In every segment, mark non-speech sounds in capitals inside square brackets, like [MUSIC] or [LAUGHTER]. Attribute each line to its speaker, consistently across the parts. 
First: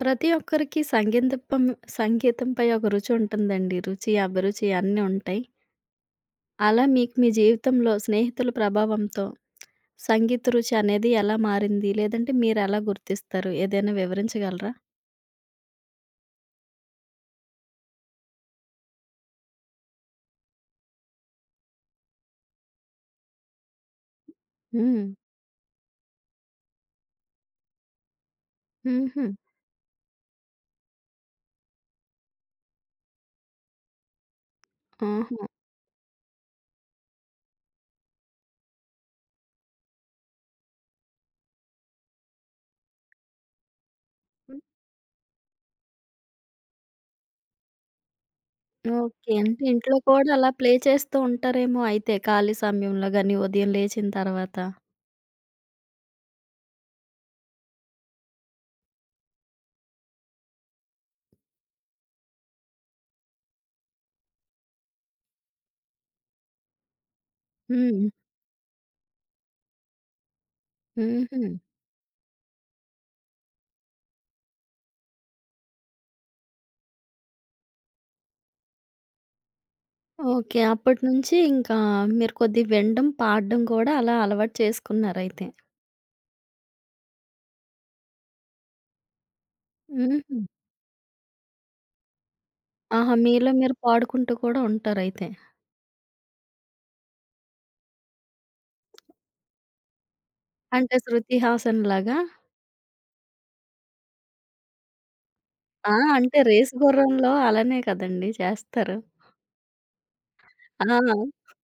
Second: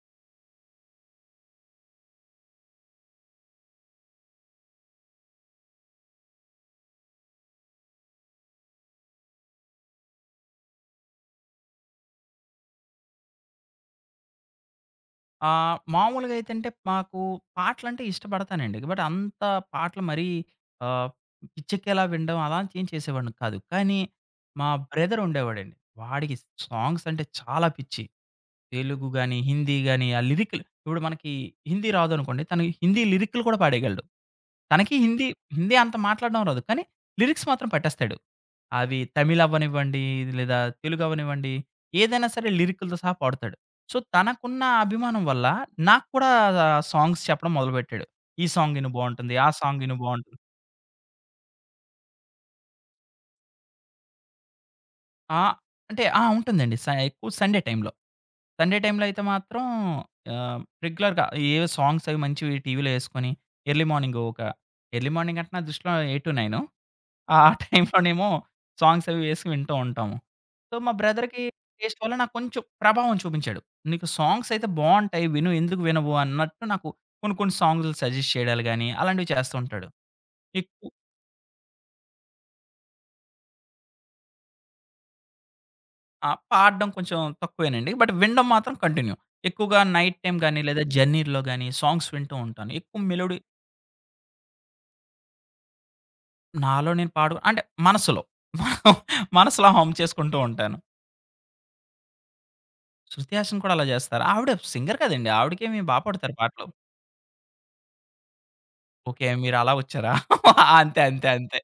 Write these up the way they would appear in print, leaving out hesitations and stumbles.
Speaker 1: ప్రతి ఒక్కరికి సంగీతంపై ఒక రుచి ఉంటుందండి. రుచి, అభిరుచి అన్నీ ఉంటాయి. అలా మీకు మీ జీవితంలో స్నేహితుల ప్రభావంతో సంగీత రుచి అనేది ఎలా మారింది? లేదంటే మీరెలా గుర్తిస్తారు? ఏదైనా వివరించగలరా?
Speaker 2: మామూలుగా అయితంటే మాకు పాటలంటే ఇష్టపడతానండి. బట్ అంత పాటలు మరీ ఆహ్, పిచ్చెక్కేలా వినడం అలాంటియేం చేసేవాడిని కాదు. కానీ మా
Speaker 1: హ్మ్.
Speaker 2: బ్రదర్ ఉండేవాడండి. వాడికి సాంగ్స్ అంటే చాలా పిచ్చి. తెలుగు
Speaker 1: హుహు.
Speaker 2: గాని, హిందీ గాని ఆ లిరిక్‌లు ఇప్పుడు మనకి హిందీ రాదనుకోండి. తను హిందీ లిరిక్‌లు కూడా పాడేయగలడు. తనకి హిందీ,
Speaker 1: ఆహా!
Speaker 2: హిందీ అంత మాట్లాడడం రాదు. కానీ లిరిక్స్ మాత్రం పట్టేస్తాడు. అవి తమిళ్ అవ్వనివ్వండి, లేదా తెలుగు అవ్వనివ్వండి, ఏదైనా సరే లిరికులతో సహా పాడుతాడు. సో, తనకున్న అభిమానం వల్ల నాకు కూడా సాంగ్స్ చెప్పడం మొదలుపెట్టాడు. ఈ సాంగ్ ఇను
Speaker 1: ఓకే.
Speaker 2: బావుంటుంది. ఆ
Speaker 1: అంటే
Speaker 2: సాంగ్ ఇను
Speaker 1: ఇంట్లో కూడా
Speaker 2: బావుంటుంది.
Speaker 1: అలా ప్లే చేస్తూ ఉంటారేమో అయితే ఖాళీ సమయంలో గాని, ఉదయం లేచిన తర్వాత.
Speaker 2: ఆ! అంటే ఆ! ఉంటుందండి. ఎక్కువ సండే టైమ్‌లో. సండే టైమ్‌లో అయితే మాత్రం రెగ్యులర్‌గా ఏవో సాంగ్స్ అవి మంచివి టీవీలో యేసుకొని ఎర్లీ మార్నింగ్ ఒక ఎర్లీ మార్నింగ్ అంటే నా దృష్టిలో 8-9 ఆ!
Speaker 1: హ్మ్.
Speaker 2: టైంలోనేమో సాంగ్స్ అవి వేసి వింటూ ఉంటాము. సో, మా బ్రదర్‌కి
Speaker 1: హుహు.
Speaker 2: టేస్ట్ వల్ల నాకు కొంచెం ప్రభావం చూపించాడు. "నీకు సాంగ్స్ అయితే బావుంటాయి విను, ఎందుకు వినవు?" అన్నట్టు నాకు కొన్ని కొన్ని సాంగ్లు సజెస్ట్ చేయడాలు గాని, అలాంటివి చేస్తూ ఉంటాడు.
Speaker 1: ఓకే.
Speaker 2: ఎక్కు
Speaker 1: అప్పటినుంచి ఇంకా మీరు కొద్దిగా వినడం, పాడడం కూడా అలా అలవాటు చేసుకున్నారయితే.
Speaker 2: ఆ! పాడడం కొంచెం తక్కువేనండి. బట్ వినడం మాత్రం కంటిన్యూ. ఎక్కువగా నైట్ టైమ్
Speaker 1: హుహు.
Speaker 2: గాని, లేదా జర్నీ‌లో గాని సాంగ్స్ వింటూ ఉంటాను. ఎక్కువ
Speaker 1: ఆహా!
Speaker 2: మెలోడీ.
Speaker 1: మీలో మీరు పాడుకుంటూ కూడా ఉంటారైతే.
Speaker 2: నాలో నేను పాడు అంటే మనసులో. మనసులో హమ్ చేసుకుంటూ ఉంటాను.
Speaker 1: అంటే శృతి హాసన్ లాగా?
Speaker 2: శృతి హాసన్ కూడా అలా చేస్తారు. ఆవిడ సింగర్ కదండీ! ఆవిడకేమి
Speaker 1: ఆ!
Speaker 2: బా పాడుతారు
Speaker 1: అంటే
Speaker 2: పాటలు.
Speaker 1: రేసు గుర్రంలో అలానే కదండీ చేస్తారు.
Speaker 2: ఓకే. మీరలా వచ్చారా? [LAUGHS]
Speaker 1: ఆ!
Speaker 2: అంతే. అంతే. అంతే.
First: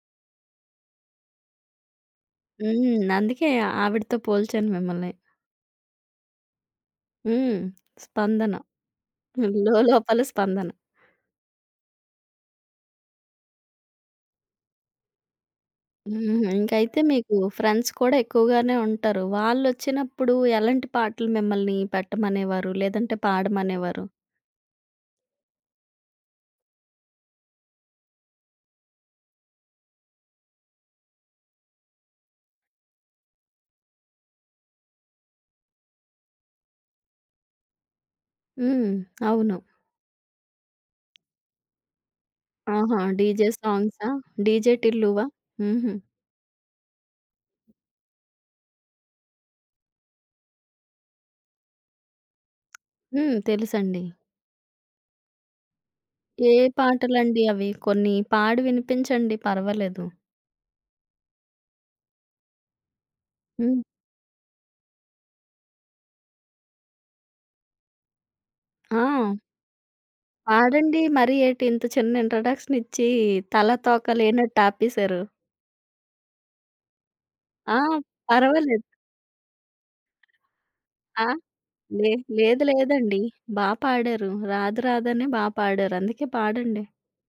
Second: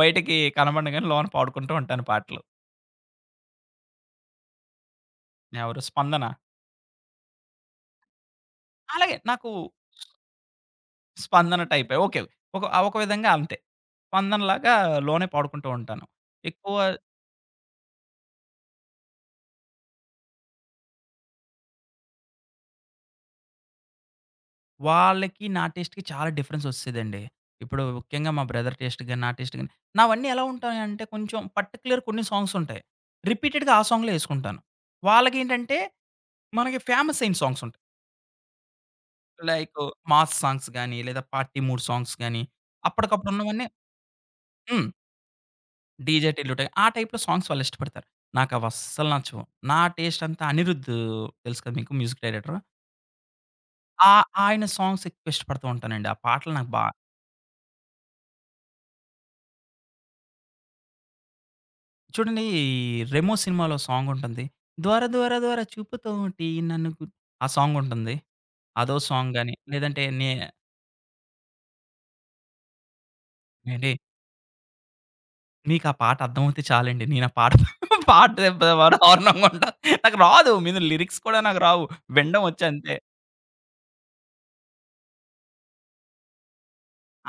Speaker 2: బయటికి కనబడను గాని లోన పాడుకుంటూ ఉంటాను పాటలు.
Speaker 1: హ్మ్. అందుకే ఆవిడతో పోల్చాను మిమ్మల్ని.
Speaker 2: ఎవరు 'స్పందన'.
Speaker 1: హ్మ్. 'స్పందన'
Speaker 2: అలాగే నాకు
Speaker 1: లోలోపల 'స్పందన.'
Speaker 2: 'స్పందన' టైపే. ఓకే. ఒక విధంగా అంతే. 'స్పందన'లాగా లోనే పాడుకుంటూ ఉంటాను.
Speaker 1: హుహు.
Speaker 2: ఎక్కువ
Speaker 1: ఇంకైతే మీకు ఫ్రెండ్స్ కూడా ఎక్కువగానే ఉంటారు. వాళ్ళొచ్చినప్పుడు ఎలాంటి పాటలు మిమ్మల్ని పెట్టమనేవారు? లేదంటే పాడమనేవారు?
Speaker 2: వాళ్ళకి నా టేస్ట్‌కి చాలా డిఫరెన్స్ ఒచ్చేదండి. ఇప్పుడు ముఖ్యంగా మా బ్రదర్ టేస్ట్ గాని, నా టేస్ట్ గాని నావన్నీ ఎలా ఉంటాయంటే కొంచెం పర్టిక్యులర్ కొన్ని సాంగ్స్ ఉంటాయి. రిపీటెడ్‌గా ఆ సాంగులే యేసుకుంటాను. వాళ్ళకేంటంటే మనకి ఫేమస్ అయిన సాంగ్స్ ఉంటాయి.
Speaker 1: హ్మ్. అవును.
Speaker 2: లైకు మాస్ సాంగ్స్ గాని, లేదా పార్టీ మూడ్ సాంగ్స్ గాని,
Speaker 1: ఆహా!
Speaker 2: అప్పటికప్పుడు
Speaker 1: డీజే
Speaker 2: ఉన్నవన్నీ.
Speaker 1: సాంగ్సా? డీజే
Speaker 2: హ్మ్.
Speaker 1: టిల్లువా? హుహు.
Speaker 2: డీజే టిల్లు‌టే ఆ టైప్‌లో సాంగ్స్ వాళ్ళిష్టపడతారు. నాకవస్సలు నచ్చవు. నా టేస్ట్ అంతా అనిరుద్, తెలుసు కదా మీకు మ్యూజిక్ డైరెక్టర్.
Speaker 1: హ్మ్. తెలుసండి.
Speaker 2: ఆ ఆయన సాంగ్స్ ఎక్కువ ఇష్టపడుతూ ఉంటానండి. ఆ పాటలు
Speaker 1: ఏ
Speaker 2: నాకు బా.
Speaker 1: పాటలండి అవి? కొన్ని పాడి వినిపించండి పర్వాలేదు.
Speaker 2: చూడండి ఈ 'రెమో' సినిమాలో
Speaker 1: హ్మ్.
Speaker 2: సాంగుంటుంది. 'దొర దొర దొర చూపుతోటి నన్ను గు' ఆ సాంగుంటుంది. అదో
Speaker 1: ఆ!
Speaker 2: సాంగ్ గాని, లేదంటే
Speaker 1: పాడండి. మరి ఏటి ఇంత చిన్న ఇంట్రడక్షన్ ఇచ్చి తల,
Speaker 2: ఏండి
Speaker 1: తోక లేనట్టు ఆపేశారు.
Speaker 2: మీకా పాట అర్థమవుతే చాలండి. నేనా పాట
Speaker 1: ఆ!
Speaker 2: [LAUGHS] పాట
Speaker 1: పర్వాలేదు.
Speaker 2: వాడు దారుణంగా ఉంటా. నాకు రాదు. మీద లిరిక్స్
Speaker 1: ఆ!
Speaker 2: కూడా నాకు రావు.
Speaker 1: లే
Speaker 2: వినడం
Speaker 1: లేదు
Speaker 2: వచ్చంతే.
Speaker 1: లేదండి. బా పాడారు. రాదు రాదనే బా పాడారు. అందుకే పాడండి.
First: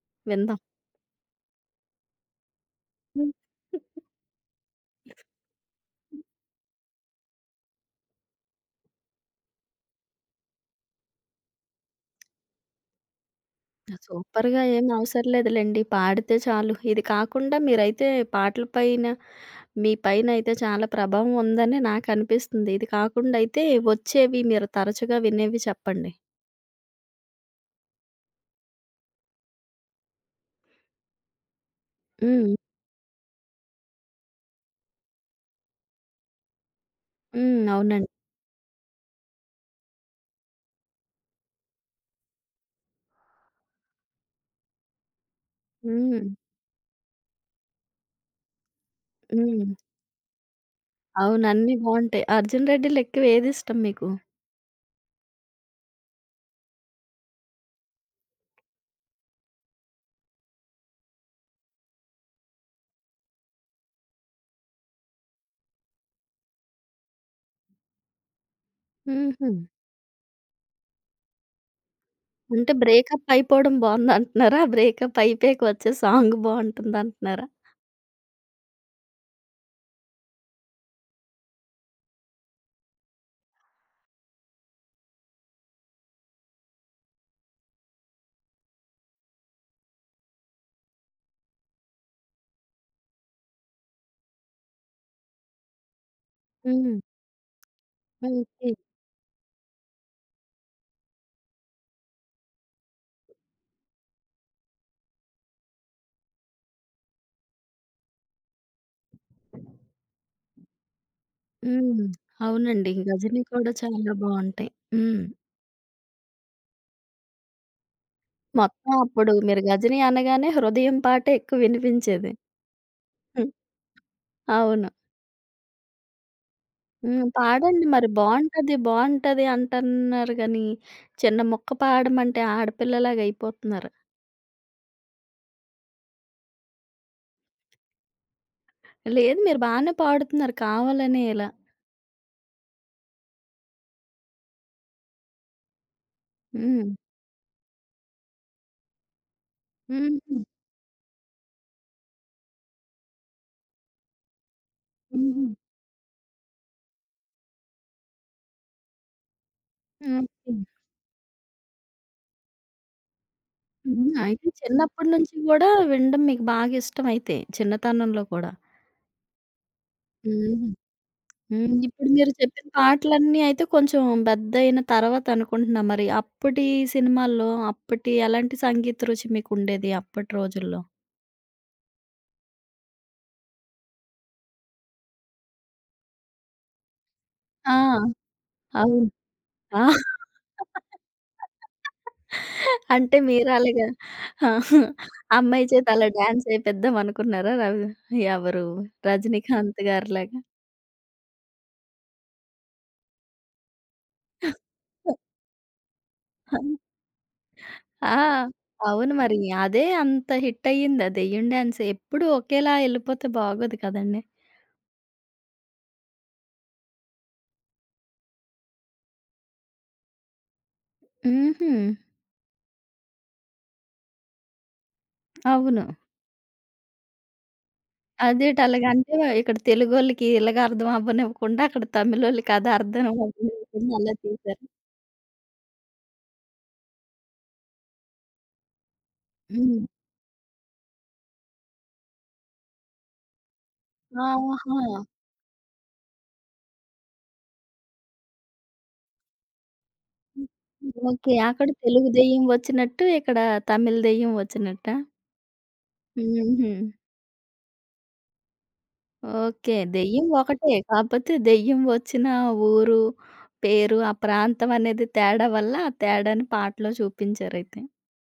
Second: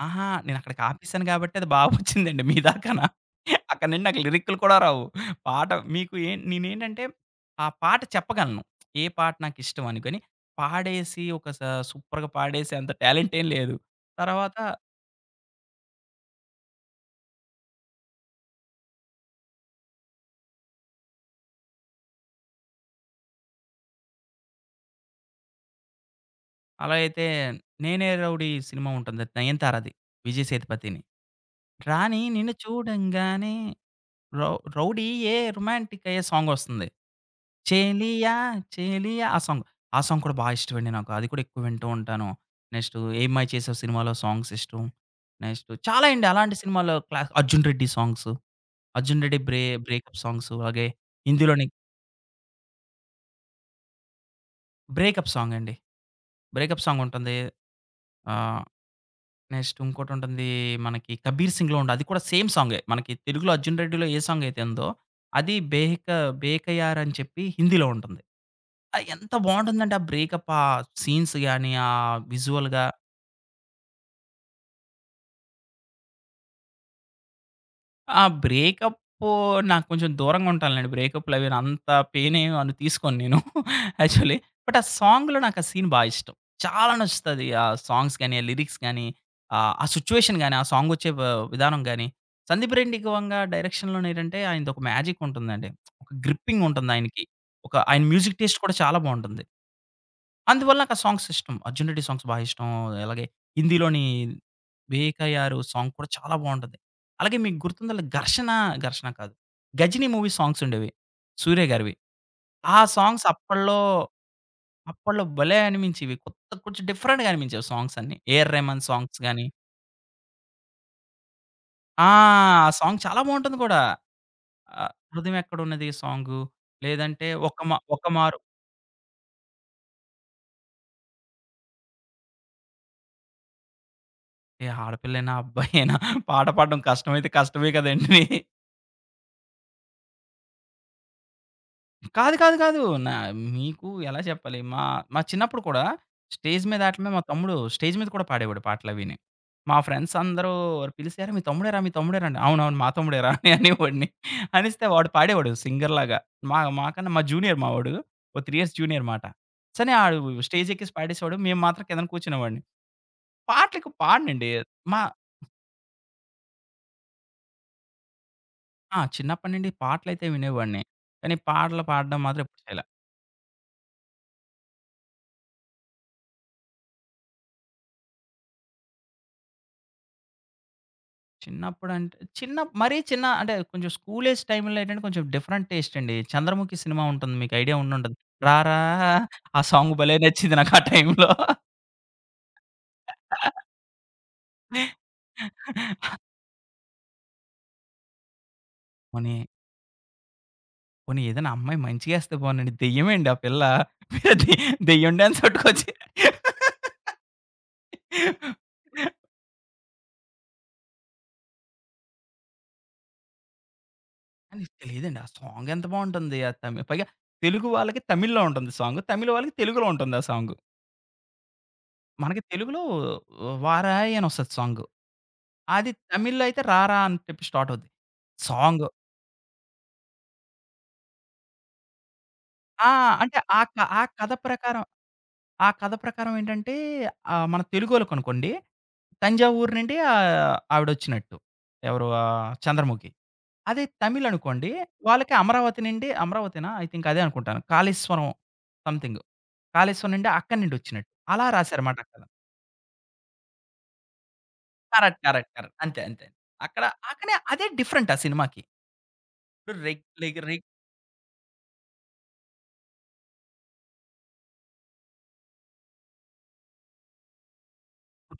Speaker 2: ఆహా!
Speaker 1: విందాం.
Speaker 2: నేనక్కడికి ఆపేసాను గాబట్టి అది బా వచ్చిందండి మీ దాకానా.
Speaker 1: ఉమ్.
Speaker 2: అక్కడి నుండి నాకు లిరిక్కులు కూడా రావు. పాట మీకు ఏ నేనేంటంటే ఆ పాట చెప్పగలను. ఏ పాట నాకిష్టం అని. కానీ పాడేసి ఒక స సూపర్‌గా పాడేసే అంత టాలెంట్ ఏం లేదు. తర్వాత
Speaker 1: సూపర్‌గా ఏం అవసరం లేదులెండి. పాడితే చాలు. ఇది కాకుండా మీరైతే పాటల పైన, మీ పైనయితే చాలా ప్రభావం ఉందని నాకనిపిస్తుంది. ఇది కాకుండా అయితే వచ్చేవి మీరు తరచుగా వినేవి చెప్పండి.
Speaker 2: అలా అయితే 'నేనే రౌడీ' సినిమా ఉంటుంది. 'నయనతారది' విజయ్ సేతుపతిని. రాణి నిన్ను
Speaker 1: హ్మ్.
Speaker 2: చూడంగానే రౌ 'రౌడీ ఏ రొమాంటిక్' అయ్యే సాంగొస్తుంది.
Speaker 1: హ్మ్. అవునండి.
Speaker 2: 'చెలియా చెలియా' ఆ సాంగ్. ఆ సాంగ్ కూడా బా ఇష్టమండి నాకు. అది కూడా ఎక్కువ వింటూ ఉంటాను. నెక్స్టు 'ఏమ్మాయి చేసావు' సినిమాలో సాంగ్స్ ఇష్టం. నెక్స్టు చాలా
Speaker 1: హ్మ్.
Speaker 2: అండి అలాంటి సినిమాలో 'అర్జున్ రెడ్డి' సాంగ్సు, 'అర్జున్ రెడ్డి'
Speaker 1: హ్మ్.
Speaker 2: బ్రేకప్ సాంగ్సు అలాగే
Speaker 1: అవును.
Speaker 2: ఇందులోని
Speaker 1: అన్నీ బావుంటాయి. 'అర్జున్ రెడ్డి'లో ఎక్కువ ఏదిష్టం మీకు?
Speaker 2: బ్రేకప్ సాంగ్ అండి. బ్రేకప్ సాంగ్ ఉంటుంది. ఆహ్, నెక్స్ట్ ఇంకోటుంటుంది. మనకి 'కబీర్ సింగ్‌లో' ఉండే అది కూడా సేమ్ సాంగే. మనకి తెలుగులో 'అర్జున్ రెడ్డి'లో ఏ సాంగ్ అయితే ఉందో అది 'బేకయార్' అని చెప్పి హిందీలో ఉంటుంది. ఆ! ఎంత
Speaker 1: హుహు.
Speaker 2: బావుంటుందంటే ఆ బ్రేకప్ ఆ సీన్స్ గాని, ఆ
Speaker 1: అంటే
Speaker 2: విజువల్‌గా.
Speaker 1: బ్రేకప్ అయిపోవడం బావుందంటున్నారా? బ్రేకప్ అయిపోయాక వచ్చే సాంగ్ బావుంటుందంటున్నారా?
Speaker 2: ఆ బ్రేకప్ నాకు కొంచెం దూరంగా ఉంటానులెండి. బ్రేకప్‌లు అవి అంత పెయిన్ ఏమి అను తీసుకోను నేను [LAUGHS] యాక్చువల్లీ. బట్ ఆ సాంగ్‌లో నాకు ఆ సీన్ బా ఇష్టం. చాలా నచ్చుతది. ఆ సాంగ్స్ గాని, ఆ లిరిక్స్ గాని, ఆ సిట్యుయేషన్ గాని, ఆ సాంగ్ వచ్చే విధానం గాని. సందీప్ రెడ్డి గోంగా డైరెక్షన్‌లోనే ఏంటంటే ఆయనది ఒక మ్యాజిక్ ఉంటుందండి. ఒక గ్రిప్పింగ్ ఉంటుంది
Speaker 1: హ్మ్.
Speaker 2: ఆయనకి. ఒక ఆయన మ్యూజిక్ టేస్ట్
Speaker 1: ఓకే.
Speaker 2: కూడా చాలా బావుంటుంది. అందువల్ల నాకు ఆ సాంగ్స్ ఇష్టం. 'అర్జున్ రెడ్డి' సాంగ్స్ బా ఇష్టం. అలాగే హిందీలోని 'బేఖయారు' సాంగ్ కూడా చాలా బావుంటది. అలాగే మీకు గుర్తుందా 'ఘర్షణ', 'ఘర్షణ' కాదు, 'గజినీ' మూవీ సాంగ్స్ ఉండేవి. సూర్య గారివి.
Speaker 1: హ్మ్.
Speaker 2: ఆ
Speaker 1: అవునండి.
Speaker 2: సాంగ్స్
Speaker 1: 'గజని' కూడా
Speaker 2: అప్పట్లో,
Speaker 1: చాలా బావుంటాయి.
Speaker 2: అప్పట్లో
Speaker 1: హ్మ్.
Speaker 2: భలే అనిపించేవి. కొత్త కొంచెం డిఫరెంట్‌గా అనిపించేవి సాంగ్స్ అన్నీ. 'ఏఆర్ రెహమాన్'
Speaker 1: మొత్తం
Speaker 2: సాంగ్స్
Speaker 1: అప్పుడు
Speaker 2: గాని.
Speaker 1: మీరు గజని అనగానే హృదయం పాటే ఎక్కువ
Speaker 2: ఆ!
Speaker 1: వినిపించేది.
Speaker 2: ఆ సాంగ్ చాలా
Speaker 1: హ్మ్.
Speaker 2: బావుంటుంది కూడా.
Speaker 1: అవును.
Speaker 2: 'హృదయం ఎక్కడున్నది' సాంగు, లేదంటే
Speaker 1: హ్మ్.
Speaker 2: 'ఒక మా
Speaker 1: పాడండి
Speaker 2: ఒక
Speaker 1: మరి
Speaker 2: మారు'.
Speaker 1: బావుంటది, బావుంటది అంటన్నారు గానీ, చిన్న ముక్క పాడమంటే ఆడపిల్లలాగా అయిపోతున్నారు.
Speaker 2: ఏ ఆడపిల్లైనా, అబ్బాయైనా పాట పాడడం కష్టమైతే కష్టమే కదండీ!
Speaker 1: లేదు మీరు బానే పాడుతున్నారు కావాలనే ఇలా.
Speaker 2: కాదు. కాదు. కాదు. నా మీకు ఎలా చెప్పాలి? మా మా చిన్నప్పుడు కూడా స్టేజ్ మీద
Speaker 1: హ్మ్.
Speaker 2: ఆటిల మీద మా తమ్ముడు స్టేజ్ మీద కూడా పాడేవాడు పాటలవిని. మా ఫ్రెండ్స్
Speaker 1: హుహు.
Speaker 2: అందరూ పిలిసి, "అరె! మీ తమ్ముడేరా? మీ తమ్ముడేరా?" అంటే, "అవునవును. మా తమ్ముడేరా" అని అనేవాడిని. అనిస్తే వాడు
Speaker 1: హుహు.
Speaker 2: పాడేవాడు సింగర్‌లాగా. మాకన్నా మా జూనియర్ మా వాడు. ఓ 3 ఇయర్స్ జూనియర్ మాట. సరే ఆడు
Speaker 1: ఓకే.
Speaker 2: స్టేజ్ ఎక్కేసి పాడేసేవాడు. మేము మాత్రం కిందన కూర్చునేవాడిని. పాటలెక్కువ
Speaker 1: హ్మ్. అయితే
Speaker 2: పాడనండి. మా
Speaker 1: చిన్నప్పటి నుంచి గూడా వినడం మీకు బాగా ఇష్టమైతే చిన్నతనంలో కూడా.
Speaker 2: ఆ! చిన్నప్పటి నుండి పాటలైతే
Speaker 1: హ్మ్.
Speaker 2: వినేవాడిని. కానీ
Speaker 1: హ్మ్.
Speaker 2: పాటలు
Speaker 1: ఇప్పుడు
Speaker 2: పాడడం
Speaker 1: మీరు
Speaker 2: మాత్రం ఎప్పుడు
Speaker 1: చెప్పిన
Speaker 2: చేయలేదు.
Speaker 1: పాటలన్నీ అయితే కొంచెం పెద్దయిన తర్వాత అనుకుంటున్నా. మరి అప్పటి సినిమాల్లో, అప్పటి ఎలాంటి సంగీత రుచి మీకుండేది అప్పటి రోజుల్లో?
Speaker 2: చిన్నప్పుడంటే చిన్న మరీ చిన్న అంటే కొంచెం స్కూల్ ఏజ్ టైమ్‌లో ఏంటంటే కొంచెం డిఫరెంట్ టేస్ట్ అండి. 'చంద్రముఖి' సినిమా ఉంటుంది. మీకు ఐడియా
Speaker 1: ఆ!
Speaker 2: ఉండుంటది. 'రారా'
Speaker 1: అవును.
Speaker 2: ఆ
Speaker 1: ఆ!
Speaker 2: సాంగ్ భలే నచ్చింది నాకు ఆ టైమ్‌లో.
Speaker 1: అంటే మీరు అలాగా అమ్మాయి చేత అలా డాన్స్ ఏపిద్దాం అనుకున్నారా? ఎవరు
Speaker 2: పోనీ,
Speaker 1: 'రజనీకాంత్' గారిలాగా?
Speaker 2: పోనీ ఏదైనా అమ్మాయి మంచిగా ఏస్తే పోనీండి. దెయ్యమండి ఆ పిల్ల. మీరు దెయ్యం డాన్స్ పట్టుకొచ్చి.
Speaker 1: ఆ! అవును మరి. అదే అంత హిట్ అయ్యింది. ఆ దెయ్యం డాన్స్ ఎప్పుడు ఒకేలా ఎళ్ళిపోతే బాగోదు కదండీ!
Speaker 2: కానీ లేదండి. ఆ సాంగ్ ఎంత బావుంటుంది. ఆ పైగా తెలుగు వాళ్ళకి తమిళ్‌లో ఉంటుంది సాంగ్. తమిళ్ వాళ్ళకి తెలుగులో ఉంటుంది ఆ సాంగ్.
Speaker 1: హుహు.
Speaker 2: మనకి తెలుగులో 'వారాయ్' అని వస్తది సాంగ్.
Speaker 1: అవును.
Speaker 2: అది తమిళ్‌లో అయితే 'రారా' అని చెప్పి స్టార్ట్ అవుద్ది.
Speaker 1: అదేటి
Speaker 2: సాంగు
Speaker 1: అలాగంటే ఇక్కడ తెలుగోళ్ళకి ఇలాగ అర్థం అవ్వనివ్వకుండా అక్కడ తమిళోళ్ళకి అది
Speaker 2: ఆ!
Speaker 1: అర్థం
Speaker 2: అంటే
Speaker 1: అవ్వనివ్వకుండా
Speaker 2: ఆ
Speaker 1: అలా
Speaker 2: కథ
Speaker 1: తీశారు.
Speaker 2: ప్రకారం ఏంటంటే మన తెలుగోళ్ళకనుకోండి, తంజావూరు
Speaker 1: హ్మ్.
Speaker 2: నుండి ఆవిడొచ్చినట్టు. ఎవరు 'చంద్రముఖి'. అదే తమిళ్ అనుకోండి,
Speaker 1: ఆహా!
Speaker 2: వాళ్ళకి అమరావతి నుండి, అమరావతేనా? ఐ థింక్ అదే అనుకుంటాను. కాళేశ్వరం సంథింగ్. కాళేశ్వరం నుండి అక్కడి నుండి వచ్చినట్టు.
Speaker 1: ఓకే.
Speaker 2: అలా
Speaker 1: అక్కడ
Speaker 2: రాశారమాట ఆ
Speaker 1: తెలుగు
Speaker 2: కథ.
Speaker 1: దెయ్యం వచ్చినట్టు, ఇక్కడ తమిళ్ దెయ్యం వచ్చినట్టా?
Speaker 2: కరెక్ట్. కరెక్ట్. కరెక్ట్. అంతే. అంతే.
Speaker 1: హుహు.
Speaker 2: అక్కడ ఆ! కానీ అదే డిఫరెంట్ ఆ సినిమాకి.
Speaker 1: ఓకే.
Speaker 2: ఇప్పుడు రెగ్
Speaker 1: దెయ్యం
Speaker 2: లైక్ రె
Speaker 1: ఒకటే. కాపోతే దెయ్యం వచ్చిన ఊరు, పేరు, ఆ ప్రాంతం అనేది తేడా వల్ల, ఆ తేడాని పాటలో చూపించారైతే.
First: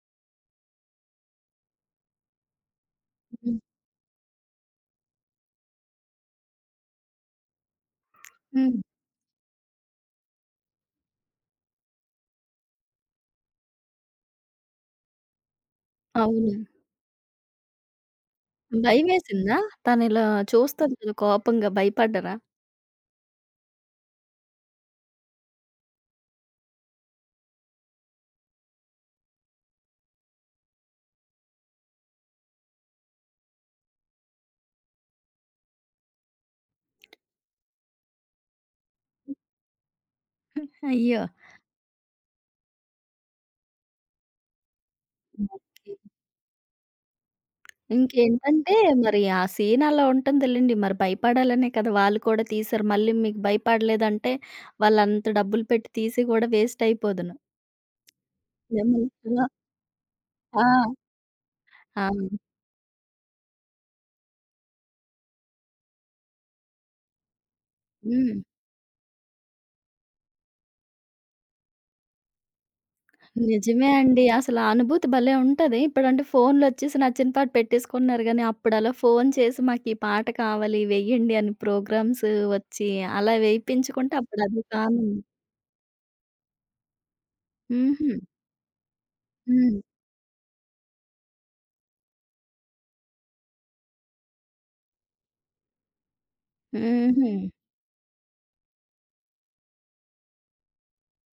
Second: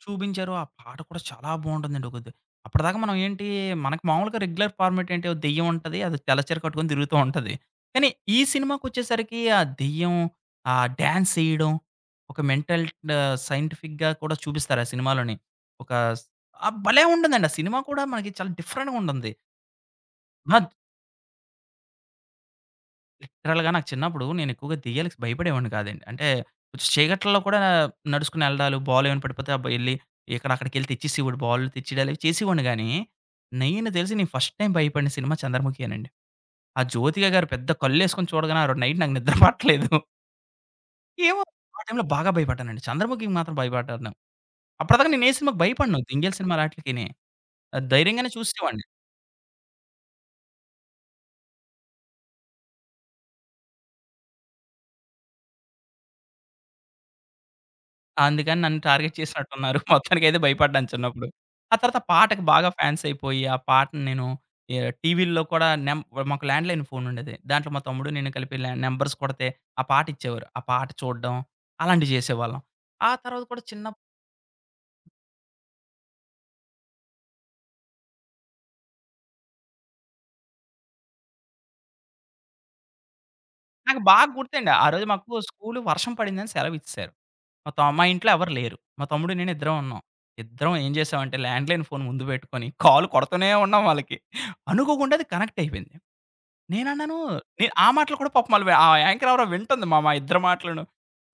Speaker 2: చూపించారు. ఆ పాట కూడా చాలా బావుంటుందండి. ఒకది అప్పటిదాకా మనం ఏంటి,
Speaker 1: హ్మ్.
Speaker 2: మనకు మామూలుగా రెగ్యులర్ ఫార్మాట్ ఏంటి, ఓ దెయ్యం ఉంటది. అది తెల్ల చీర కట్టుకొని తిరుగుతూ ఉంటది. కానీ ఈ
Speaker 1: హ్మ్.
Speaker 2: సినిమాకొచ్చేసరికి ఆ దెయ్యం, ఆ డాన్స్ ఎయడం, ఒక మెంటల్ సైంటిఫిక్‌గా కూడా చూపిస్తారు ఆ సినిమాలోని. ఒక స్
Speaker 1: అవును.
Speaker 2: ఆ భలే! ఉంటుందండి. ఆ సినిమా కూడా మనకి చాలా డిఫరెంట్‌గా ఉంటుంది.
Speaker 1: భయమేసిందా? తనిలా
Speaker 2: నా
Speaker 1: చూస్తది కదా! కోపంగా భయపడ్డరా?
Speaker 2: లిటరల్‌గా నాకు చిన్నప్పుడు నేను ఎక్కువగా దెయ్యాలకి భయపడేవాడిని కాదండి. అంటే కొంచెం చీకట్లలో కూడా నడుచుకొని ఎళ్ళడాలు, బాల్ ఏమైనా పడిపోతే అబ్బా! ఎళ్లి ఇక్కడ అక్కడికెళ్లి తెచ్చేసేవాడు. బాల్ తెచ్చియడాలు ఇవి చేసేవాడిని గానీ, నేను తెలిసి నేను ఫస్ట్ టైమ్ భయపడిన సినిమా 'చంద్రముఖి' అనండి. ఆ జ్యోతిక గారు పెద్ద కళ్ళేసుకొని చూడగానే ఆ నైట్ నాకు నిద్ర పట్టలేదు.
Speaker 1: అయ్యో!
Speaker 2: ఏమో ఆ టైంలో బాగా భయపడ్డానండి. 'చంద్రముఖికి' మాత్రం భయపడ్డాను. అప్పటిదాకా నేను ఏ సినిమాకి
Speaker 1: ఓకే.
Speaker 2: భయపడను. దెంగేల్ సినిమాలు ఆటిలికిని. ధైర్యంగానే
Speaker 1: ఇంకేంటంటే
Speaker 2: చూసేసేవాడిని.
Speaker 1: మరి ఆ సీన్ అలా ఉంటుందిలెండి. మరి భయపడాలనే కదా! వాళ్ళు కూడా తీశారు. మళ్ళీ మీకు భయపడలేదంటే వాళ్ళంత డబ్బులు పెట్టి తీసి గూడా వేస్ట్ అయిపోదును.
Speaker 2: అందుకని నన్ను
Speaker 1: మిమ్మల్ని
Speaker 2: టార్గెట్
Speaker 1: కూడా
Speaker 2: చేసినట్టున్నారు. [LAUGHS] మొత్తానికైతే
Speaker 1: ఆ!
Speaker 2: భయపడ్డాను చిన్నప్పుడు. ఆ తర్వాత
Speaker 1: ఆ!
Speaker 2: పాటకి బాగా ఫాన్స్ అయిపోయి, ఆ పాటని నేను ఎ టీవీల్లో కూడా మాకు ల్యాండ్‌లైన్ ఫోన్ ఉండేది. దాంట్లో మా తమ్ముడు, నేను
Speaker 1: హ్మ్.
Speaker 2: కలిపి నంబర్స్ కొడితే ఆ పాట ఇచ్చేవారు. ఆ పాట చూడడం అలాంటివి చేసేవాళ్ళం. ఆ తర్వాత కూడా
Speaker 1: నిజమే అండి. అసల ఆ అనుభూతి భలే ఉంటది. ఇప్పుడంటే ఫోన్‌లొచ్చేసి నచ్చిన పాట పెట్టేసుకుంటున్నారు గానీ, అప్పుడలా ఫోను చేసి మాకీ పాట కావాలి వెయ్యండి అని ప్రోగ్రామ్స్ వచ్చి అలా
Speaker 2: నాకు
Speaker 1: వేయించుకుంటే
Speaker 2: బాగా గుర్తండి.
Speaker 1: అప్పుడదొక
Speaker 2: ఆ రోజు
Speaker 1: ఆనందం.
Speaker 2: మాకు స్కూలు వర్షం పడిందని సెలవు ఇచ్చేశారు. మా
Speaker 1: హుహు.
Speaker 2: ఇంట్లో ఎవరు లేరు. మా తమ్ముడు, నేను ఇద్దరం
Speaker 1: హ్మ్.
Speaker 2: ఉన్నాం. ఇద్దరం ఏం చేసామంటే ల్యాండ్‌లైన్ ఫోన్ ముందు పెట్టుకొని కాల్ కొడుతూనే ఉన్నాం వాళ్ళకి. అనుకోకుండా అది కనెక్ట్ అయిపోయింది. నేనన్నాను.
Speaker 1: హుహు.
Speaker 2: ఆ మాటలు కూడా పాపం ఆళ్ళు ఆ యాంకర్ ఎవరో వింటుంది మా మా ఇద్దరి మాటలును.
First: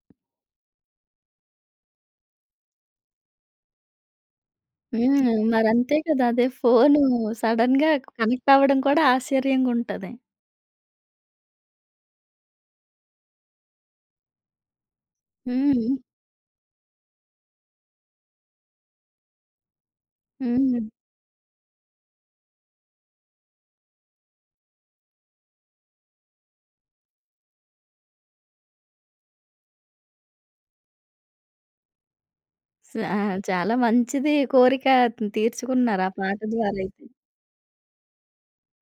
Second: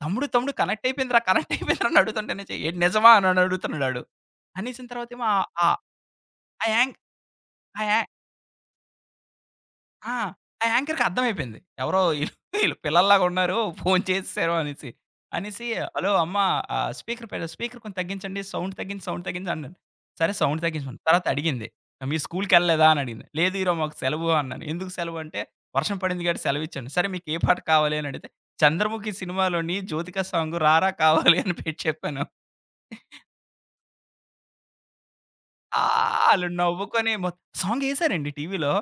Speaker 2: "తమ్ముడు, తమ్ముడు కనెక్ట్ అయిపోయిందిరా, కనెక్ట్ అయిపోయిందిరా" అని అడుగుతుంటే నుంచి, "ఏంటి నిజమా?" అని అడుగుతున్నాడాడు. అనేసిన తర్వాతేమో
Speaker 1: హ్మ్.
Speaker 2: ఆహ్, ఆహ్,
Speaker 1: మరంతే కదా! అదే
Speaker 2: ఆ యాంక్
Speaker 1: ఫోను
Speaker 2: ఆ
Speaker 1: సడెన్‌గా
Speaker 2: యా
Speaker 1: కనెక్ట్ అవ్వడం కూడా ఆశ్చర్యంగుంటది.
Speaker 2: ఆ! ఆ యాంకర్‌కి అర్థమైపోయింది. ఎవరో ఈళ్ళు ఈళ్ళు పిల్లల్లాగా ఉన్నారు. ఫోను చేసేసారు అనేసి. అనేసి,
Speaker 1: హ్మ్.
Speaker 2: "హలో అమ్మ స్పీకర్ కొంచెం తగ్గించండి. సౌండ్ తగ్గించి, సౌండ్ తగ్గించండి" అన్నాను. సరే సౌండ్
Speaker 1: హ్మ్.
Speaker 2: తగ్గించమన్నాను. తర్వాత అడిగింది. "మీరు స్కూలుకెళ్ళలేదా?" అని అడిగింది. "లేదు ఈరోజు మాకు సెలవు" అన్నాను. "ఎందుకు సెలవు?" అంటే, "వర్షం పడింది కాబట్టి సెలవిచ్చాను." "సరే మీకు ఏ పాట కావాలి?" అని అడిగితే చంద్రముఖి సినిమాలోని 'జ్యోతిక' సాంగ్ "రారా కావాలి" అని పెట్టి చెప్పాను.
Speaker 1: ఆ! చాలా మంచిది కోరిక
Speaker 2: ఆ!
Speaker 1: తీర్చుకున్నారు ఆ పాట
Speaker 2: ఆళ్ళు
Speaker 1: ద్వారా అయితే.
Speaker 2: నవ్వుకొని సాంగేశారండి టీవీలో.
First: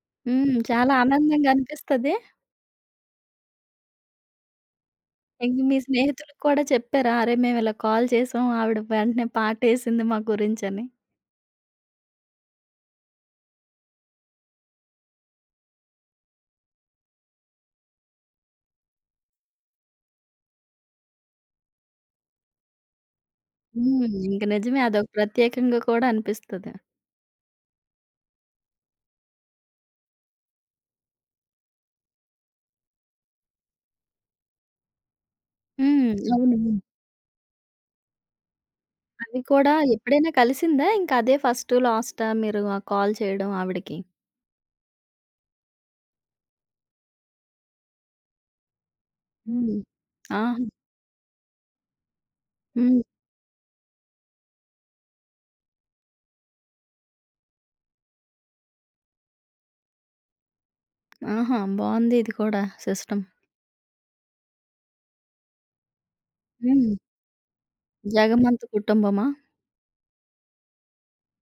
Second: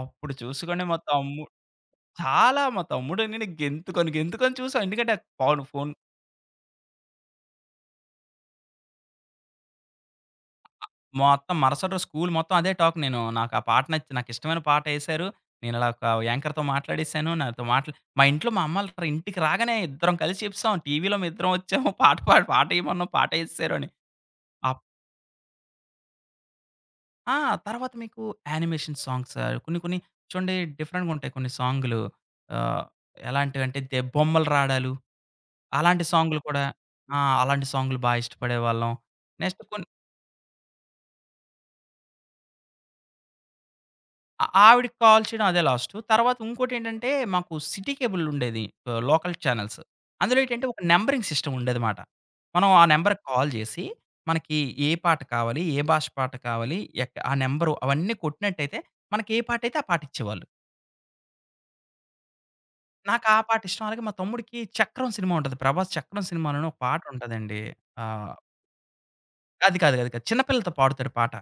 Speaker 2: అప్పుడు
Speaker 1: హ్మ్.
Speaker 2: చూసుకొని
Speaker 1: చాలా
Speaker 2: మా తమ్ము
Speaker 1: ఆనందంగా అనిపిస్తది.
Speaker 2: చాలా మా తమ్ముడిని నేను గెంతుకొని, గెంతుకొని చూసాం. ఎందుకంటే
Speaker 1: ఇంక
Speaker 2: ఫోను
Speaker 1: మీ
Speaker 2: ఫోను
Speaker 1: స్నేహితులకు కూడా చెప్పారా? అరే! మేమిలా కాల్ చేసాం. ఆవిడ వెంటనే పాటేసింది మా గురించని.
Speaker 2: మొత్తం మరుసటి రోజు స్కూల్ మొత్తం అదే టాక్ నేను. నాకు ఆ పాట నచ్చి నాకిష్టమైన పాట ఎసారు. నేను అలా ఒక యాంకర్‌తో మాట్లాడేసాను. నాతో మాట్లా మా ఇంట్లో మా అమ్మలు ఇంటికి రాగానే ఇద్దరం కలిసి చెప్పేసాం. టీవీలో మేమిద్దరం వచ్చాము. [LAUGHS] పాట ఎయమన్నాం పాట ఎసేసారు అని.
Speaker 1: హ్మ్. ఇంక నిజమే
Speaker 2: అప్
Speaker 1: అదొక ప్రత్యేకంగా కూడా అనిపిస్తది.
Speaker 2: ఆ! తర్వాత మీకు యానిమేషన్ సాంగ్స్ కొన్ని కొన్ని చూడండి డిఫరెంట్‌గుంటాయి కొన్ని సాంగులు. ఆహ్, ఎలాంటివంటే బొమ్మలు రాడాలు అలాంటి
Speaker 1: హ్మ్.
Speaker 2: సాంగులు కూడా
Speaker 1: అవును.
Speaker 2: ఆ! అలాంటి సాంగులు బా ఇష్టపడేవాళ్ళం.
Speaker 1: అది
Speaker 2: నెక్స్ట్
Speaker 1: కూడా
Speaker 2: కొన్ని
Speaker 1: ఎప్పుడైనా కలిసిందా? ఇంక అదే ఫస్టు, లాస్టా మీరు ఆ కాల్ చేయడం ఆవిడకి?
Speaker 2: ఆ! ఆవిడకి కాల్ చేయడం అదే లాస్టు. తర్వాత ఇంకోటేంటంటే, మాకు సిటీ కేబుల్ ఉండేది. లోకల్
Speaker 1: హ్మ్.
Speaker 2: ఛానెల్స్. అందులో ఏంటంటే,
Speaker 1: ఆహా!
Speaker 2: ఒక నంబరింగ్ సిస్టమ్ ఉండేదమాట. మనం ఆ
Speaker 1: హ్మ్.
Speaker 2: నంబర్‌కి కాల్ చేసి, మనకి ఏ పాట కావాలి, ఏ భాష పాట కావాలి, ఆ నంబరు అవన్నీ కొట్టినట్టయితే, మనకి ఏ పాటైతే ఆ పాటిచ్చేవాళ్ళు.
Speaker 1: ఆహా! బావుంది ఇది కూడా సిస్టమ్.
Speaker 2: నాకు ఆ పాట ఇష్టం. అలాగే మా తమ్ముడికి 'చక్రం' సినిమా ఉంటది. 'ప్రభాస్ చక్రం' సినిమాలోనే ఒక
Speaker 1: హ్మ్.
Speaker 2: పాట ఉంటదండి. ఆహ్,
Speaker 1: జగమంత కుటుంబమా?
Speaker 2: అది కాదు. చిన్న పిల్లలతో పాడుతాడు పాట.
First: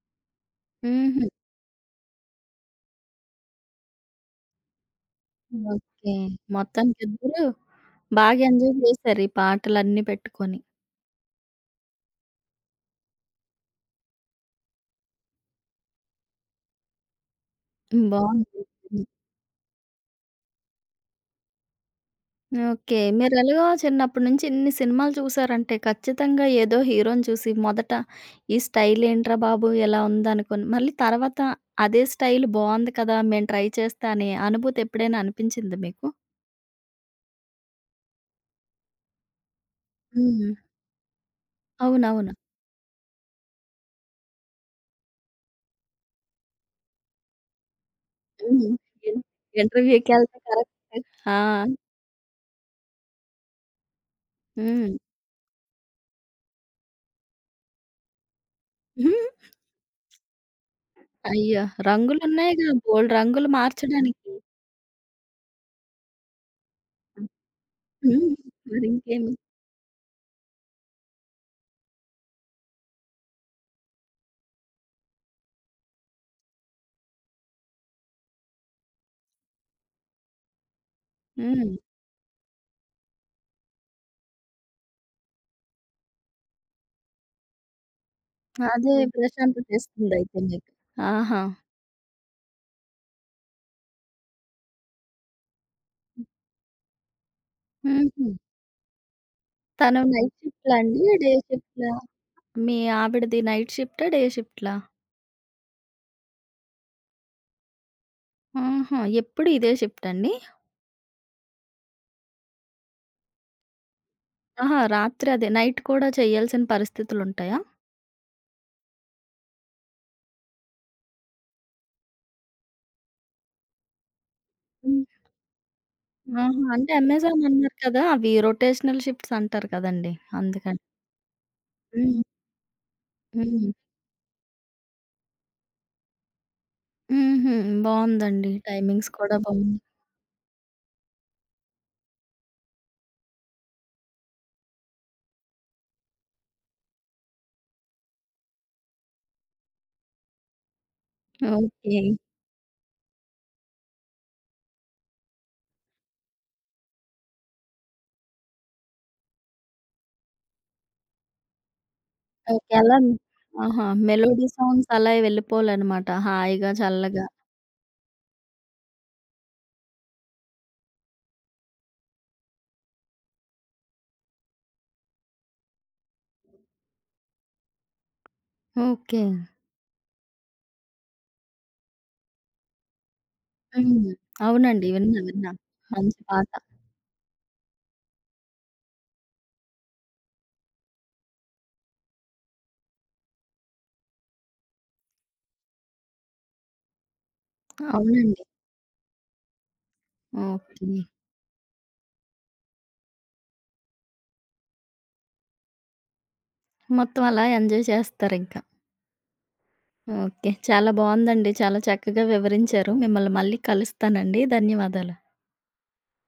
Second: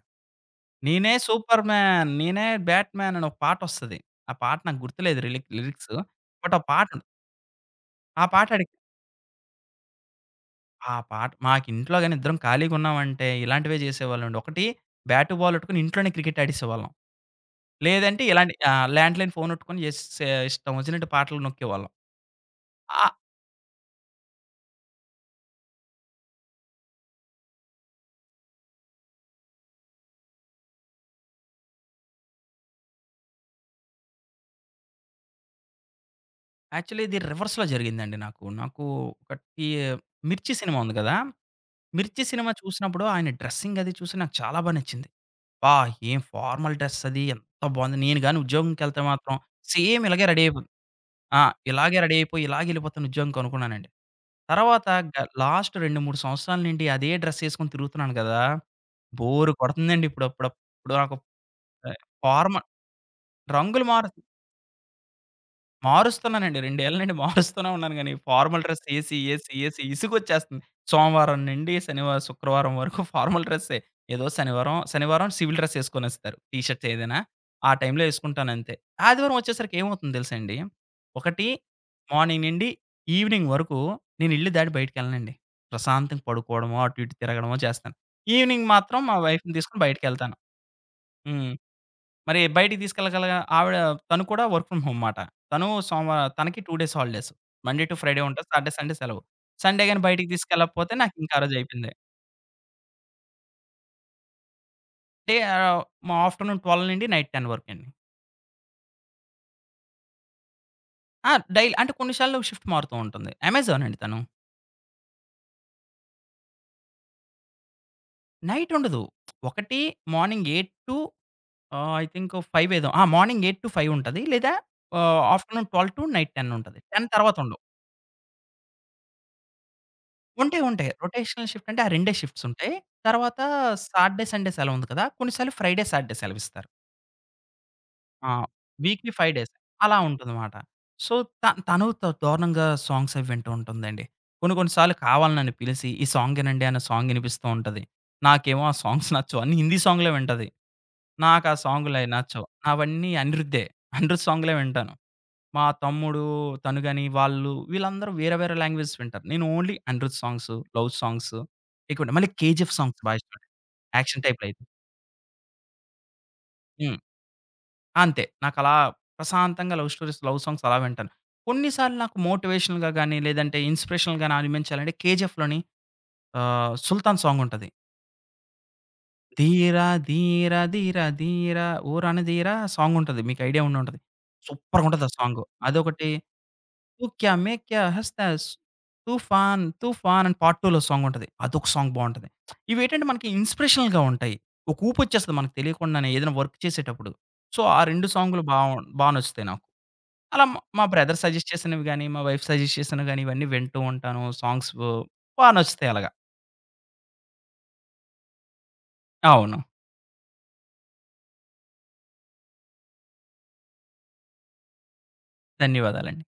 Speaker 2: నేనే
Speaker 1: హుహు.
Speaker 2: Superman. నేనే బ్యాట్ మ్యాన్ అని ఒక పాటొస్తది. ఆ పాట నాకు గుర్తులేదు లిరిక్స్.
Speaker 1: ఓకే.
Speaker 2: బట్ ఆ పాట ఉంది.
Speaker 1: మొత్తానికిద్దరూ
Speaker 2: ఆ
Speaker 1: బాగా
Speaker 2: పాట
Speaker 1: ఎంజాయ్
Speaker 2: అడిక్ట్.
Speaker 1: చేశారు ఈ పాటలన్నీ పెట్టుకొని.
Speaker 2: ఆ పాట మాకింట్లో గాని ఇద్దరం ఖాళీగున్నామంటే ఇలాంటివే జేసేవాళ్ళమండి. ఒకటి బ్యాటు, బాల్ ఎట్టుకొని ఇంట్లోనే క్రికెట్ ఆడేసేవాళ్ళం. లేదంటే ఇలాంటి
Speaker 1: బావుంది.
Speaker 2: ల్యాండ్‌లైన్ ఫోనెట్టుకొని జేసే ఇష్టం ఒచ్చినట్టు పాటలు నొక్కేవాళ్ళం.
Speaker 1: ఓకే.
Speaker 2: ఆ!
Speaker 1: మీరెలాగో చిన్నప్పటి నుంచి ఇన్ని సినిమాలు చూసారంటే, ఖచ్చితంగా ఏదో హీరోని చూసి మొదట ఈ స్టైల్ ఏంట్రా బాబు! ఇలా ఉందనుకోని, మళ్ళీ తర్వాత అదే స్టైల్ బావుంది కదా! మేము ట్రై చేస్తా అనే అనుభూతి ఎప్పుడైనా అనిపించిందా మీకు?
Speaker 2: యాక్చువల్లీ ఇది రివర్స్‌లో జరిగిందండి నాకు. నాకు ఒకటి
Speaker 1: హ్మ్.
Speaker 2: 'మిర్చి' సినిమా ఉంది గదా! 'మిర్చి'
Speaker 1: అవునవును.
Speaker 2: సినిమా చూసినప్పుడు ఆయన డ్రెస్సింగ్ అది చూసి నాకు చాలా బా నచ్చింది. అబ్బా! ఏం ఫార్మల్ డ్రెస్ అది ఎంత బావుంది. నేను గాని
Speaker 1: హ్మ్.
Speaker 2: ఉద్యోగంకెళ్తే
Speaker 1: ఇన్
Speaker 2: మాత్రం సేమ్ ఇలాగే
Speaker 1: ఇంటర్వ్యూకెళ్తే
Speaker 2: రెడీ అయిపోదు.
Speaker 1: కరెక్ట్ ఆ!
Speaker 2: ఆ! ఇలాగే రెడీ అయిపోయి ఇలాగెళ్ళిపోతాను ఉద్యోగంకి అనుకున్నానండి. తర్వాత
Speaker 1: హ్మ్.
Speaker 2: గ లాస్ట్ 2, 3 సంవత్సరాల నుండి అదే డ్రెస్ ఏసుకొని తిరుగుతున్నాను గదా! బోర్ కొడుతుందండి ఇప్పుడప్పుడప్పుడు నాకు.
Speaker 1: అయ్యో!
Speaker 2: ఫార్మ
Speaker 1: రంగులున్నాయిగా బోలెడు రంగులు
Speaker 2: రంగులు మారు
Speaker 1: మార్చడానికి.
Speaker 2: మారుస్తున్నానండి. 2 ఏళ్ల నుండి మారుస్తూనే ఉన్నాను గానీ,
Speaker 1: హ్మ్.
Speaker 2: ఫార్మల్ డ్రెస్
Speaker 1: మరింకేమి.
Speaker 2: ఏసి ఇసుగొచ్చేస్తుంది. సోమవారం నుండి శనివారం, శుక్రవారం వరకు ఫార్మల్ డ్రెస్సే. ఏదో శనివారం సివిల్ డ్రెస్ ఏసుకొనేస్తారు. టీ షర్ట్స్ ఏదైనా. ఆ టైంలో ఏసుకుంటానంతే. ఆదివారం వచ్చేసరికి ఏమవుతుందో తెలుసా అండి? ఒకటి
Speaker 1: హ్మ్.
Speaker 2: మార్నింగ్ నుండి ఈవినింగ్ వరకు నేను ఇల్లు దాటి బయటికెళ్ళనండి. ప్రశాంతంగా పడుకోవడమో, అటు ఇటు తిరగడమో చేస్తాను. ఈవినింగ్
Speaker 1: అదే
Speaker 2: మాత్రం మా వైఫ్‌ని తీసుకొని బయటికెళ్తాను.
Speaker 1: ప్రశాంతతిస్తుందయితే మీకు. ఆహా!
Speaker 2: హ్మ్. మరి బయటికి తీసుకెళ్ళగల ఆవిడ, తను కూడా వర్క్ ఫ్రమ్ హోమ్ మాట. తను సోమవా తనకి 2 days holidays. Monday to Friday
Speaker 1: హుహు.
Speaker 2: ఉంటది. సాటర్‌డే, సండే సెలవు. సండే
Speaker 1: తను
Speaker 2: గాని బయటికి
Speaker 1: నైట్ షిఫ్ట్‌లా
Speaker 2: తీసుకెళ్ళకపోతే
Speaker 1: అండి? డే
Speaker 2: నాకింక ఆ రోజు అయిపోయింది.
Speaker 1: షిఫ్ట్‌లా? మీ ఆవిడది నైట్ షిఫ్టా? డే షిఫ్ట్‌లా?
Speaker 2: డే మా ఆఫ్టర్‌నూన్ 12 నుండి నైట్ 10 వరకండి.
Speaker 1: ఆహా! ఎప్పుడు ఇదే షిఫ్ట్ అండి?
Speaker 2: ఆ! డైలీ అంటే కొన్నిసార్లు షిఫ్ట్ మారుతూ ఉంటుంది. అమెజాన్ అండి తను.
Speaker 1: ఆహా! రాత్రి అదే నైట్ కూడా చేయాల్సిన పరిస్థితులుంటాయా?
Speaker 2: నైట్ ఉండదు. ఒకటి మార్నింగ్ 8 టు ఐ థింక్ 5 ఏదో ఆ! మార్నింగ్ 8-5 ఉంటది. లేదా
Speaker 1: హ్మ్.
Speaker 2: ఆఫ్టర్‌నూన్ 12-నైట్ 10
Speaker 1: ఆహా!
Speaker 2: ఉంటది.
Speaker 1: అంటే
Speaker 2: 10 తర్వాత
Speaker 1: అమెజాన్
Speaker 2: ఉండదు.
Speaker 1: అన్నారు కదా! అవి రొటేషనల్ షిఫ్ట్స్ అంటారు కదండీ!
Speaker 2: ఉంటాయి.
Speaker 1: అందుకని.
Speaker 2: ఉంటాయి. రొటేషనల్ షిఫ్ట్ అంటే ఆ 2
Speaker 1: హ్మ్.
Speaker 2: షిఫ్ట్స్ ఉంటాయి. తర్వాత
Speaker 1: హ్మ్.
Speaker 2: సాటర్‌డే, సండే సెలవుంది కదా! కొన్నిసార్లు ఫ్రైడే, సాటర్‌డే సెలవిస్తారు.
Speaker 1: హుహు.
Speaker 2: ఆ!
Speaker 1: బావుందండి. టైమింగ్స్
Speaker 2: వీక్‌లీ 5
Speaker 1: కూడా
Speaker 2: డేస్
Speaker 1: బావున్నాయి.
Speaker 2: అలా ఉంటుందమాట. సో, త తను త దారుణంగా సాంగ్స్ అవి వింటూ ఉంటుందండి. కొన్ని కొన్ని సార్లు కావాలని నన్ను పిలిసి, "ఈ సాంగ్ ఇనండి" అన్న సాంగ్ ఇనిపిస్తూ ఉంటది. నాకేమో ఆ సాంగ్స్ నచ్చవు. అన్ని హిందీ సాంగ్‌లే వింటది. నాకు ఆ
Speaker 1: ఓకే.
Speaker 2: సాంగ్‌లయి నచ్చవు. అవన్నీ అనిరుద్దే. అనిరుద్ సాంగ్‌లే వింటాను. మా తమ్ముడు, తను గాని వాళ్ళు వీళ్ళందరూ వేరే, వేరే లాంగ్వేజెస్ వింటారు. నేను only Anirudh songs, love songs ఎక్కువింటా. మళ్ళీ
Speaker 1: ఓకే.
Speaker 2: 'కేజీఎఫ్'
Speaker 1: అలా
Speaker 2: సాంగ్స్ బా ఇష్టమండి.
Speaker 1: ఆహా!
Speaker 2: Action
Speaker 1: melody
Speaker 2: టైప్‌లయితే.
Speaker 1: సాంగ్స్ అలా వెళ్ళిపోవాలన్నమాట హాయిగా,
Speaker 2: హ్మ్.
Speaker 1: చల్లగా.
Speaker 2: అంతే. నాకలా ప్రశాంతంగా లవ్ స్టోరీస్, లవ్ సాంగ్స్ అలా వింటాను. కొన్ని సార్లు నాకు మోటివేషనల్‌గా గాని, లేదంటే ఇన్స్‌పిరేషనల్‌గా అనిపించాలంటే 'కేజీఎఫ్‌లోని' 'సుల్తాన్' సాంగుంటది.
Speaker 1: ఓకే.
Speaker 2: 'ధీర ధీర ధీర ధీర ఊరన ధీర' సాంగ్ ఉంటది. మీకు ఐడియా ఉండి ఉంటది.
Speaker 1: హ్మ్.
Speaker 2: సూపర్‌గా
Speaker 1: అవునండి.
Speaker 2: ఉంటది ఆ
Speaker 1: విన్నా,
Speaker 2: సాంగ్.
Speaker 1: విన్నా.
Speaker 2: అదొకటి
Speaker 1: మంచి పాట.
Speaker 2: 'తూ క్యా మే క్యా హస్తా స్ తూఫాన్ తూఫాన్' అని పార్ట్ 2లో సాంగ్ ఉంటది. అదొక సాంగ్ బావుంటది. ఇవేంటంటే మనకి ఇన్స్‌పిరేషనల్‌గా ఉంటాయి. ఒక ఊపొచ్చేస్తది మనకు తెలియకుండానే ఏదైనా వర్క్ చేసేటప్పుడు. సో, ఆ 2
Speaker 1: అవునండి.
Speaker 2: సాంగ్‌లు బా బా నచ్చుతాయి నాకు. అలా మా
Speaker 1: ఓకే.
Speaker 2: బ్రదర్ సజెస్ట్ చేసినవి గాని, మా వైఫ్ సజెస్ట్ చేసినవి గాని ఇవన్నీ వింటూ ఉంటాను. సాంగ్స్ బా నచ్చుతాయి అలాగా.
Speaker 1: మొత్తం అలా ఎంజాయ్ చేస్తారింక.
Speaker 2: అవును.
Speaker 1: ఓకే. చాలా బావుందండి. చాలా చక్కగా వివరించారు. మిమ్మల్ని మళ్ళీ కలుస్తానండి. ధన్యవాదాలు.
Speaker 2: ధన్యవాదాలండి.